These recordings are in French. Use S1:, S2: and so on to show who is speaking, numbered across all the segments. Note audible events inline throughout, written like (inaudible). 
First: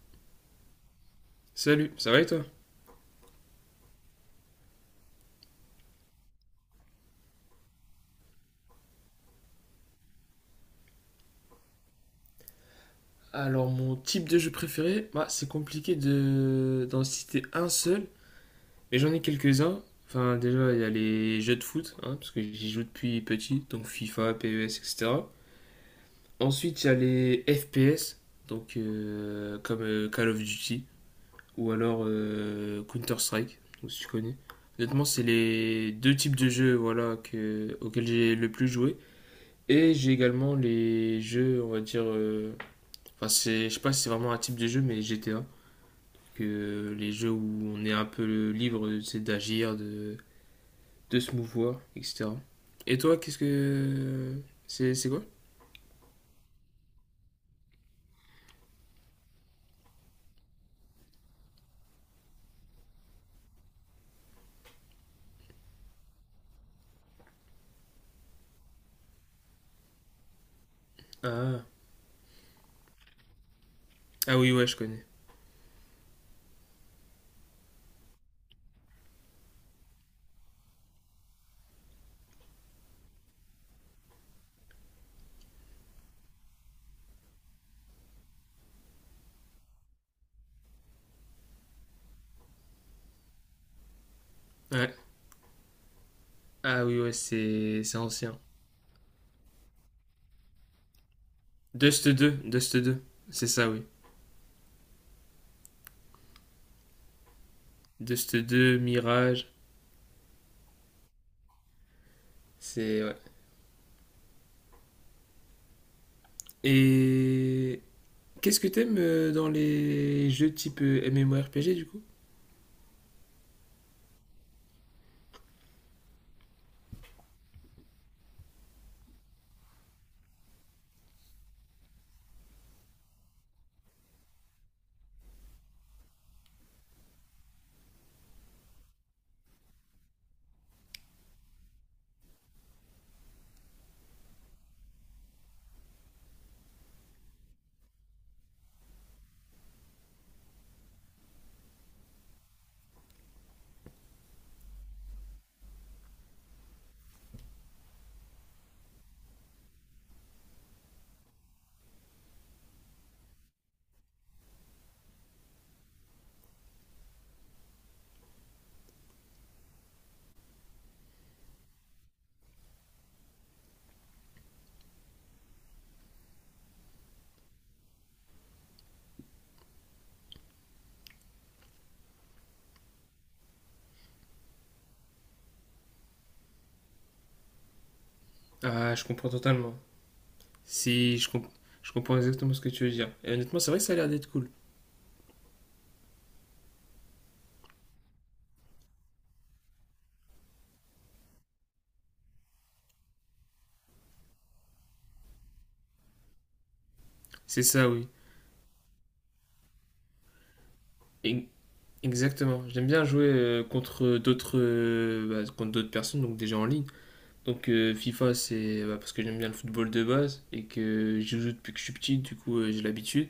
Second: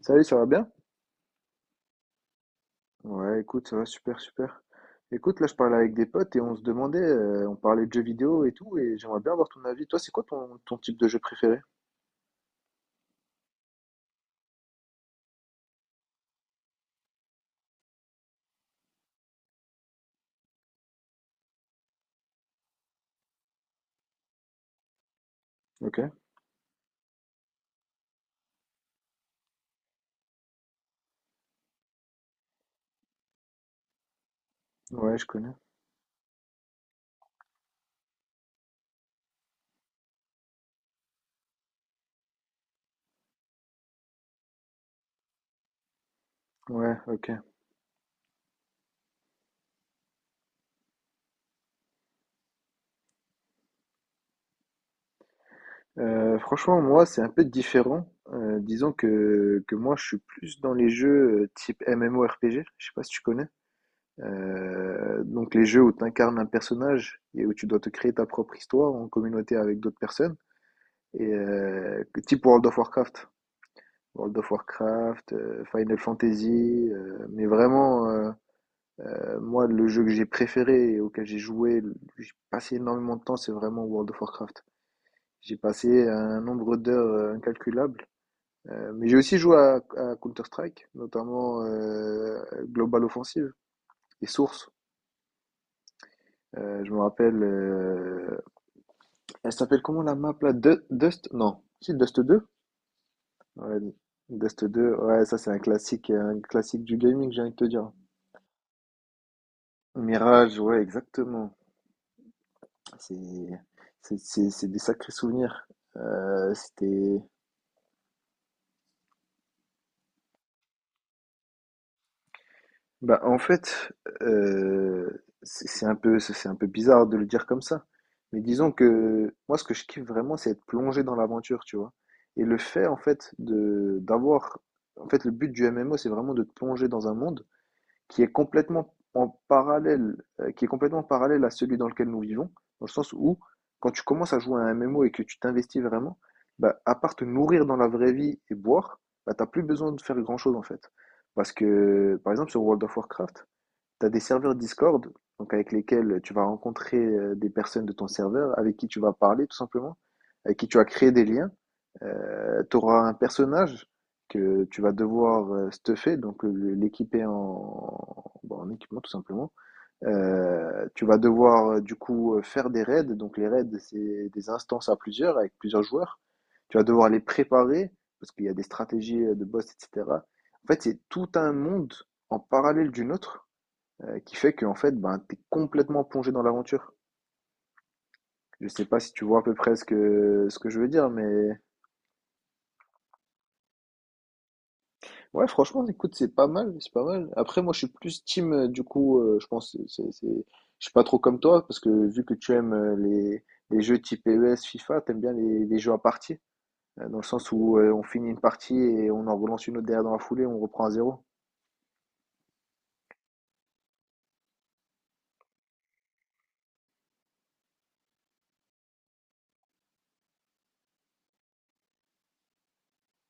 S1: Salut, ça va bien?
S2: Salut, ça va et toi?
S1: Ouais, écoute, ça va super, super. Écoute, là, je parlais avec des potes et on se demandait, on parlait de jeux vidéo et tout, et j'aimerais bien avoir ton avis. Toi, c'est quoi ton type de jeu préféré?
S2: Alors, mon type de jeu préféré, bah, c'est compliqué de d'en citer un seul, mais j'en ai quelques-uns. Enfin, déjà, il y a les jeux de foot, hein, parce que j'y joue depuis petit, donc FIFA, PES, etc.
S1: Ok,
S2: Ensuite, il y a les FPS, donc comme Call of Duty, ou alors Counter-Strike, donc, si tu connais. Honnêtement,
S1: ouais,
S2: c'est
S1: je connais.
S2: les deux types de jeux voilà, que, auxquels j'ai le plus joué. Et j'ai également les jeux, on va dire, enfin, c'est, je sais pas si c'est vraiment un type de jeu, mais GTA. Que
S1: Ouais,
S2: les jeux
S1: ok.
S2: où on est un peu libre, c'est d'agir, de se mouvoir, etc. Et toi, qu'est-ce que. C'est quoi?
S1: Franchement, moi, c'est un peu différent. Disons que, moi, je suis plus dans les jeux type MMORPG, je sais pas si tu connais. Donc les jeux où tu incarnes un personnage et où tu dois te créer ta propre histoire en communauté avec d'autres personnes, et
S2: Ah.
S1: type World of Warcraft. World
S2: Ah
S1: of
S2: oui, ouais, je connais.
S1: Warcraft, Final Fantasy, mais vraiment, moi, le jeu que j'ai préféré et auquel j'ai joué, j'ai passé énormément de temps, c'est vraiment World of Warcraft. J'ai passé un nombre d'heures incalculable. Mais j'ai aussi joué à Counter-Strike, notamment Global Offensive et Source.
S2: Ouais. Ah
S1: Je me
S2: oui, ouais,
S1: rappelle,
S2: c'est ancien.
S1: elle s'appelle comment la map là? Dust? Non, si
S2: Dust
S1: Dust
S2: deux.
S1: deux?
S2: Dust deux, c'est ça,
S1: Ouais,
S2: oui.
S1: Dust 2. Ouais, ça c'est un classique du gaming, j'ai envie de te dire.
S2: Dust deux, Mirage,
S1: Mirage, ouais, exactement.
S2: c'est. Ouais.
S1: C'est c'est des sacrés souvenirs. C'était
S2: Et. Qu'est-ce que t'aimes dans les jeux type MMORPG du coup?
S1: Bah en fait, euh, c'est un peu bizarre de le dire comme ça. Mais disons que moi ce que je kiffe vraiment c'est être plongé dans l'aventure, tu vois. Et le fait en fait de d'avoir En fait le but du MMO c'est vraiment de te plonger dans un monde qui est complètement en parallèle, qui est complètement parallèle à celui dans lequel nous vivons, dans le sens où quand tu commences à jouer à un MMO et que tu t'investis vraiment, bah, à part te nourrir dans la vraie vie et boire, bah, t'as plus besoin de faire grand-chose en fait. Parce que, par exemple, sur World of Warcraft, tu as des serveurs Discord, donc avec lesquels tu vas rencontrer des personnes de ton serveur, avec qui tu vas parler tout simplement, avec qui tu vas créer des liens. Tu auras un personnage que tu vas devoir stuffer, donc l'équiper en, bon, en équipement tout simplement. Tu vas devoir du coup faire des raids, donc les raids c'est des instances à plusieurs, avec plusieurs joueurs. Tu vas devoir les préparer, parce qu'il y a des stratégies de boss, etc. En fait, c'est tout un monde en parallèle d'une autre qui fait que en fait, ben, t'es complètement plongé dans l'aventure. Je sais
S2: Ah,
S1: pas
S2: je
S1: si tu
S2: comprends
S1: vois à peu
S2: totalement.
S1: près ce que je veux dire,
S2: Si je, comp-
S1: mais
S2: Je comprends exactement ce que tu veux dire. Et honnêtement, c'est vrai que ça a l'air d'être cool.
S1: ouais, franchement, écoute, c'est pas mal, c'est pas mal. Après, moi, je suis plus team, du coup, je pense, je suis pas trop comme toi, parce que vu que tu aimes les jeux type PES, FIFA, t'aimes bien les jeux à partie, dans le sens
S2: C'est
S1: où
S2: ça,
S1: on
S2: oui.
S1: finit une partie et on en relance une autre derrière dans la foulée, on reprend à zéro.
S2: E- Exactement. J'aime bien jouer contre d'autres bah, contre d'autres personnes, donc déjà en ligne. Donc FIFA, c'est bah, parce que j'aime bien le football de base et que j'y joue depuis que je suis petit, du coup j'ai l'habitude.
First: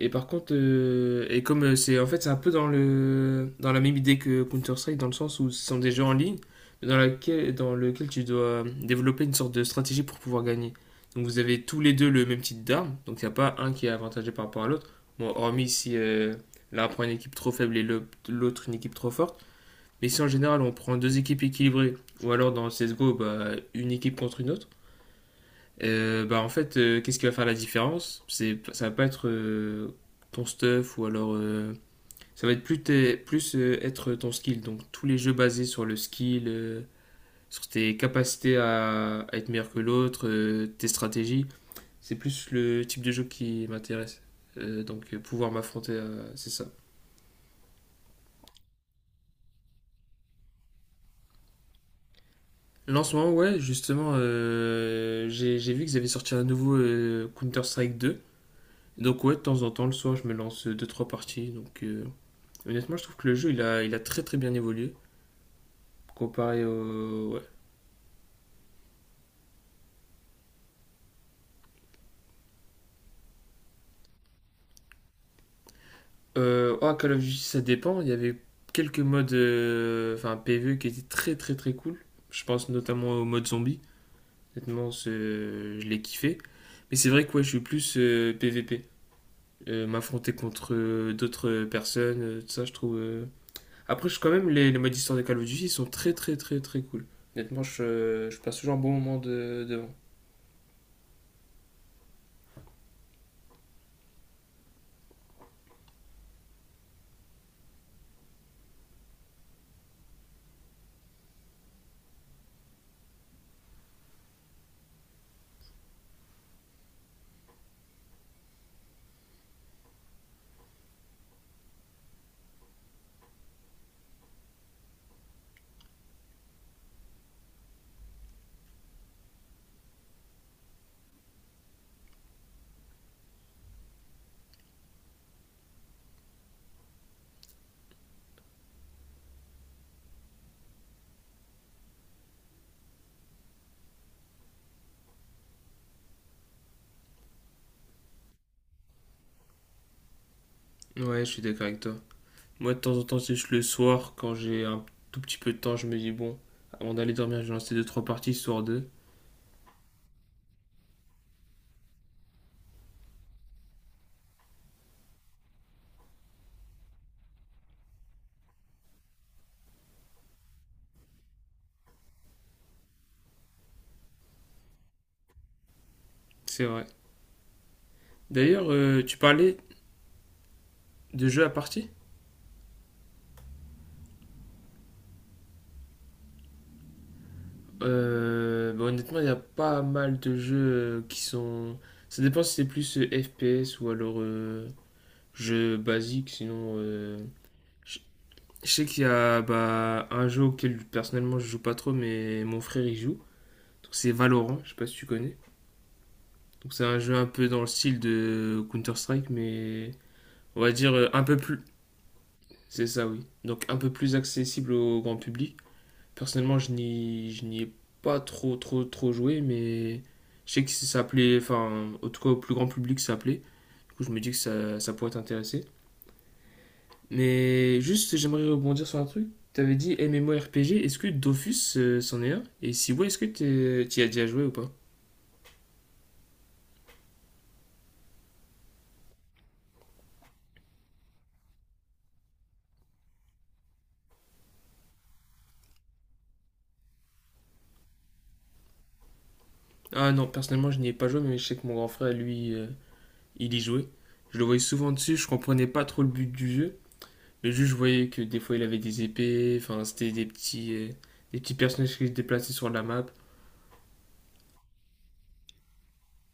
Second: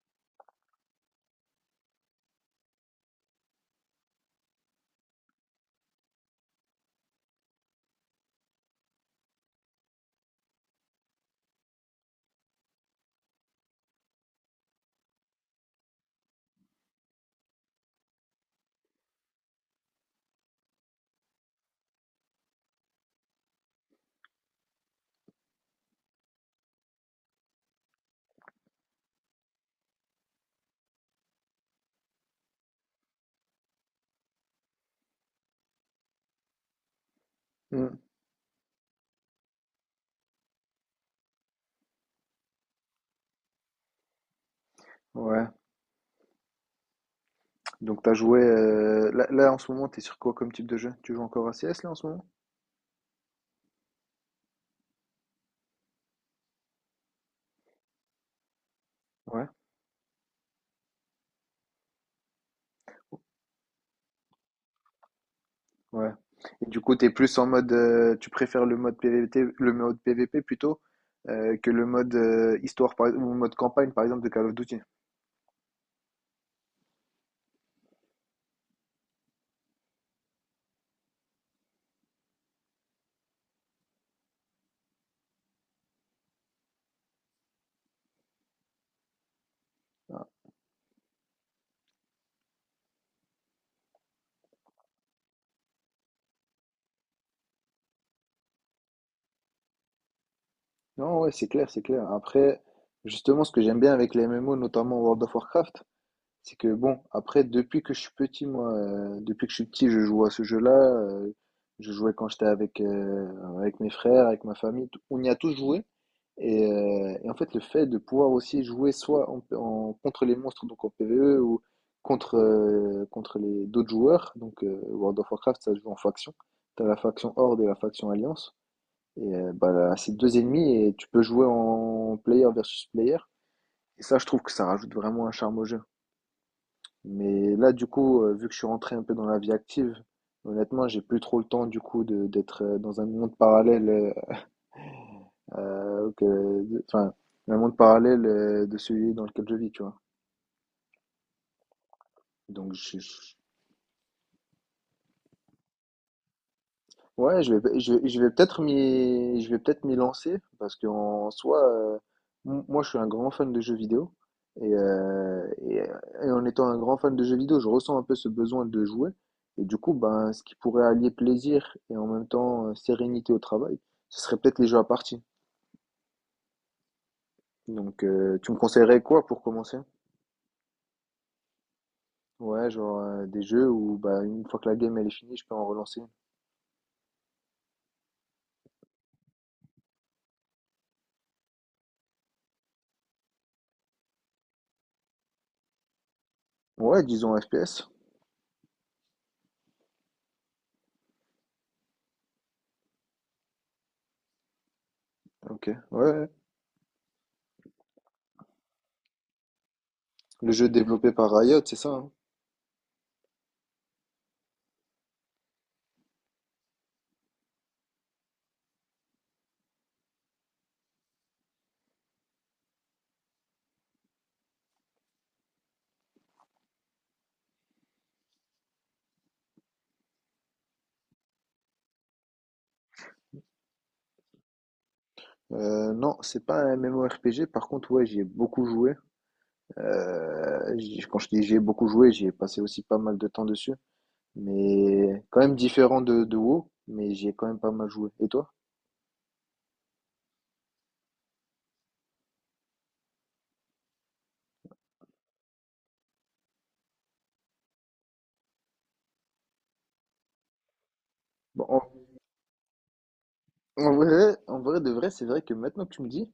S2: Et par contre, et comme c'est en fait c'est un peu dans le dans la même idée que Counter Strike dans le sens où ce sont des jeux en ligne, mais dans lequel tu dois développer une sorte de stratégie pour pouvoir gagner. Donc vous avez tous les deux le même type d'armes, donc il n'y a pas un qui est avantagé par rapport à l'autre. Bon, hormis si l'un prend une équipe trop faible et l'autre une équipe trop forte. Mais si en général on prend deux équipes équilibrées, ou alors dans CSGO, bah, une équipe contre une autre, bah en fait, qu'est-ce qui va faire la différence? C'est, ça va pas être ton stuff ou alors ça va être plus, plus être ton skill. Donc tous les jeux basés sur le skill, sur
S1: Hmm,
S2: tes capacités à être meilleur que l'autre, tes stratégies, c'est plus le type de jeu qui m'intéresse. Euh, donc euh,
S1: ouais.
S2: pouvoir m'affronter, c'est ça.
S1: Donc, t'as joué, là, en ce moment, t'es sur quoi comme type de jeu? Tu joues encore à CS là, en ce moment?
S2: Là en ce moment, ouais, justement, j'ai vu qu'ils avaient sorti un nouveau Counter-Strike deux. Donc ouais, de temps en temps, le soir, je me lance deux trois parties. Honnêtement, je trouve que le jeu, il a très très bien évolué
S1: Ouais.
S2: comparé
S1: Et du coup, t'es
S2: au.
S1: plus
S2: Ouais.
S1: en mode, tu préfères le mode PVT, le mode PVP plutôt que le mode histoire par, ou mode campagne par exemple de Call of Duty.
S2: Oh, Call of Duty, ça dépend. Il y avait quelques modes, enfin PvE, qui étaient très très très cool. Je pense notamment au mode zombie. Honnêtement, je l'ai kiffé. Mais c'est vrai que ouais, je suis plus PvP. M'affronter contre d'autres personnes, tout ça, je trouve. Après, quand même, les modes histoire de Call of Duty, ils sont très très très très cool. Honnêtement, je passe toujours un bon moment de, devant.
S1: Non, ouais, c'est clair, c'est clair. Après, justement, ce que j'aime bien avec les MMO, notamment World of Warcraft, c'est que bon, après, depuis que je suis petit, moi, depuis que je suis petit, je joue à ce jeu-là. Je jouais quand j'étais avec mes frères, avec ma famille. On y a tous joué. Et en fait, le fait de pouvoir aussi jouer soit contre les monstres, donc en PvE, ou contre les d'autres joueurs, donc World of Warcraft, ça se joue en faction. Tu as la faction Horde et la faction Alliance. Et bah, là, c'est deux ennemis et tu peux jouer en player versus player. Et ça, je trouve que ça rajoute vraiment un charme au jeu. Mais là, du coup, vu que je suis rentré un peu dans la vie active, honnêtement, j'ai plus trop le temps, du coup, d'être dans un monde parallèle euh, que, enfin, de celui dans lequel je vis, tu vois.
S2: Ouais, je suis d'accord avec toi.
S1: Donc,
S2: Moi, de temps
S1: je,
S2: en temps, c'est
S1: je-
S2: juste le soir, quand j'ai un tout petit peu de temps, je me dis, bon, avant d'aller dormir,
S1: ouais,
S2: je vais lancer 2-3 parties, histoire de.
S1: je vais peut-être m'y lancer parce qu'en soi, moi, je suis un grand fan de jeux vidéo et en étant un grand fan de jeux vidéo, je ressens un peu ce besoin de jouer et du coup, ben, ce qui pourrait allier plaisir et en même temps sérénité au travail, ce serait peut-être les jeux à partie.
S2: C'est vrai.
S1: Donc, tu me
S2: D'ailleurs,
S1: conseillerais
S2: tu
S1: quoi pour
S2: parlais
S1: commencer?
S2: de jeux à partie.
S1: Ouais, genre des jeux où bah, une fois que la game elle est finie, je peux en relancer une.
S2: Bah, honnêtement, il y a pas mal de jeux qui sont. Ça dépend si c'est plus FPS ou alors jeu basique, sinon.
S1: Ouais,
S2: euh,
S1: disons FPS.
S2: Je je sais qu'il y a bah, un jeu auquel personnellement je joue pas trop, mais mon frère y joue. Donc c'est Valorant, je sais pas si tu connais.
S1: Ok, ouais. Ouais.
S2: Donc c'est un jeu un peu dans le style de Counter-Strike, mais
S1: Le
S2: on
S1: jeu
S2: va dire,
S1: développé
S2: un
S1: par
S2: peu
S1: Riot,
S2: plus.
S1: c'est ça. Hein.
S2: C'est ça, oui. Donc un peu plus accessible au grand public. Personnellement, je n'y ai pas trop, trop, trop joué, mais je sais que ça plaît, enfin, en tout cas au plus grand public, ça plaît. Du coup, je me dis que ça pourrait t'intéresser. Mais juste, j'aimerais rebondir sur un truc. T'avais dit MMORPG, est-ce que Dofus c'en est un? Et si oui, est-ce que tu t'y as déjà joué ou pas?
S1: Non, c'est pas un MMORPG. Par contre, ouais, j'y ai beaucoup joué. Quand je dis j'y ai beaucoup joué, j'y ai passé aussi pas mal de temps dessus. Mais quand même différent de WoW, mais j'y ai quand même pas mal joué. Et toi?
S2: Ah non, personnellement, je n'y ai pas joué, mais je sais que mon grand frère, lui, il y jouait. Je le voyais souvent dessus, je comprenais pas trop le but du jeu. Le juge voyait que des fois il avait des épées, enfin c'était des petits
S1: Bon,
S2: personnages
S1: en,
S2: qui se déplaçaient sur la map.
S1: en vrai, en vrai de vrai, c'est vrai que maintenant que tu me dis,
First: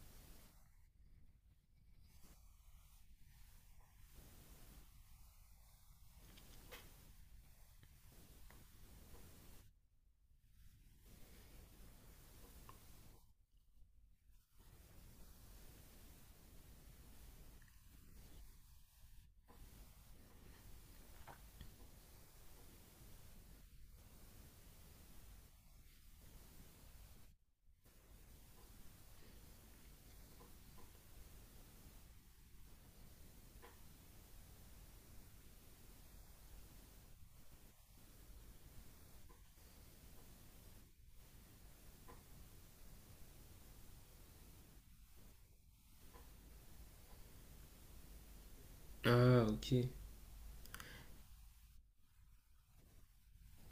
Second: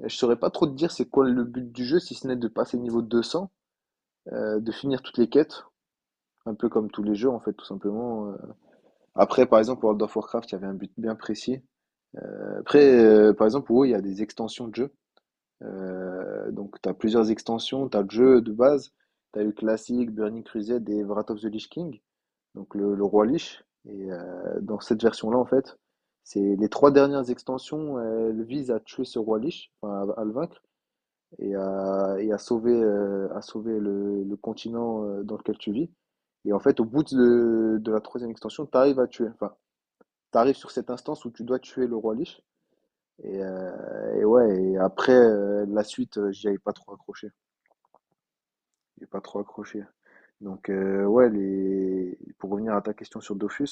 S1: je saurais pas trop te dire c'est quoi le but du jeu, si ce n'est de passer niveau 200, de finir toutes les quêtes. Un peu comme tous les jeux, en fait, tout simplement. Après, par exemple, World of Warcraft, il y avait un but bien précis. Après, par exemple, WoW, il y a des extensions de jeux. Donc, tu as plusieurs extensions. Tu as le jeu de base. Tu as eu Classic, Burning Crusade et Wrath of the Lich King, donc le Roi Lich. Et dans cette version-là, en fait, c'est les trois dernières extensions, elles visent à tuer ce Roi Lich, enfin, à le vaincre et à sauver le continent dans lequel tu vis. Et en fait, au bout de la troisième extension, tu arrives à tuer. Enfin, tu arrives sur cette instance où tu dois tuer le roi Lich. Et ouais, et après, la suite, j'y avais pas trop accroché. J'ai pas trop
S2: Ah
S1: accroché.
S2: ok,
S1: Donc, ouais, pour revenir à ta question sur Dofus,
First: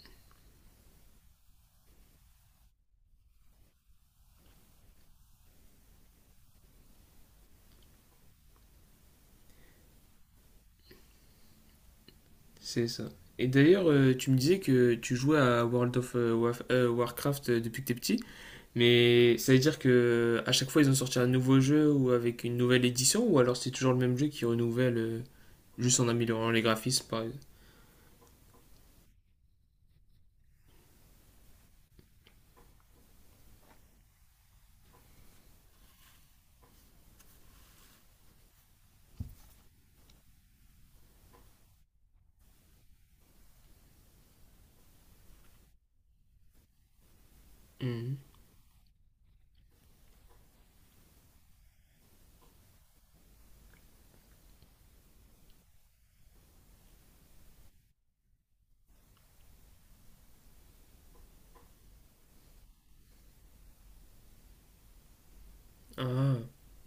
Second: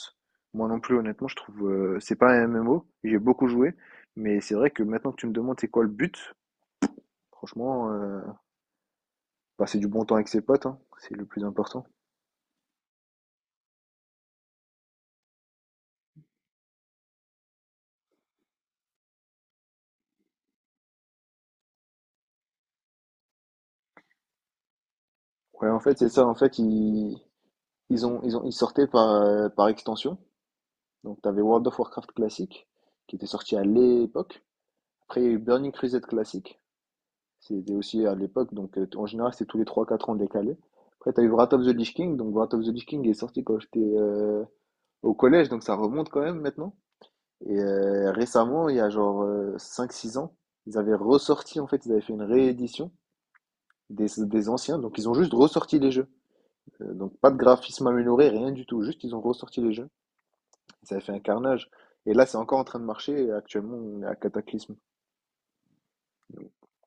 S1: moi non plus, honnêtement, je trouve c'est pas un MMO. J'ai beaucoup joué, mais c'est vrai que maintenant que tu me demandes c'est quoi le but, franchement, passer du bon temps avec ses potes, hein, c'est le plus important.
S2: c'est ça. Et d'ailleurs, tu me disais que tu jouais à World of Warcraft depuis que t'es petit, mais ça veut dire que à chaque fois ils ont sorti un nouveau jeu ou avec une nouvelle édition, ou alors c'est toujours le même jeu qui renouvelle
S1: Ouais, en fait,
S2: juste en
S1: c'est ça. En
S2: améliorant
S1: fait,
S2: les graphismes par exemple.
S1: ils sortaient par extension. Donc, tu avais World of Warcraft classique, qui était sorti à l'époque. Après, il y a eu Burning Crusade classique. C'était aussi à l'époque. Donc, en général, c'est tous les 3-4 ans décalé. Après, tu as eu Wrath of the Lich King. Donc, Wrath of the Lich King est sorti quand j'étais au collège. Donc, ça remonte quand même maintenant. Et
S2: Mhm.
S1: récemment, il y a genre 5-6 ans, ils avaient ressorti, en fait, ils avaient fait une réédition des anciens. Donc, ils ont juste ressorti les jeux. Donc pas de graphisme amélioré, rien du tout. Juste, ils ont ressorti les jeux. Ça a fait un carnage. Et là, c'est encore en train de marcher. Et actuellement, on est à Cataclysme.
S2: Ah.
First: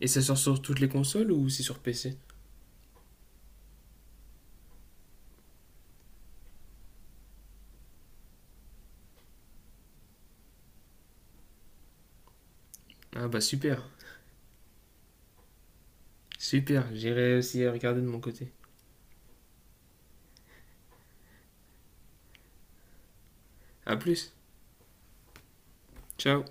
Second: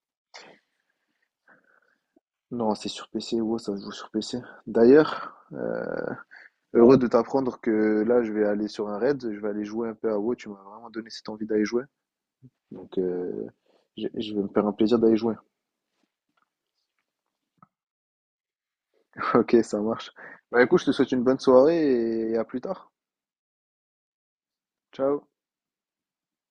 S2: Et ça sort sur toutes les consoles ou c'est sur PC?
S1: Non, c'est sur PC. WoW, ça se joue sur PC. D'ailleurs, heureux de t'apprendre que là, je vais aller sur un raid. Je vais aller jouer un peu à WoW. Tu m'as vraiment donné cette envie d'aller jouer. Donc,
S2: Ah bah super,
S1: je vais me faire un plaisir d'aller jouer.
S2: super, j'irai aussi regarder de mon côté.
S1: (laughs) Ok, ça marche. Bah écoute, je te souhaite une bonne soirée et à plus tard.
S2: À plus.
S1: Ciao.
S2: Ciao.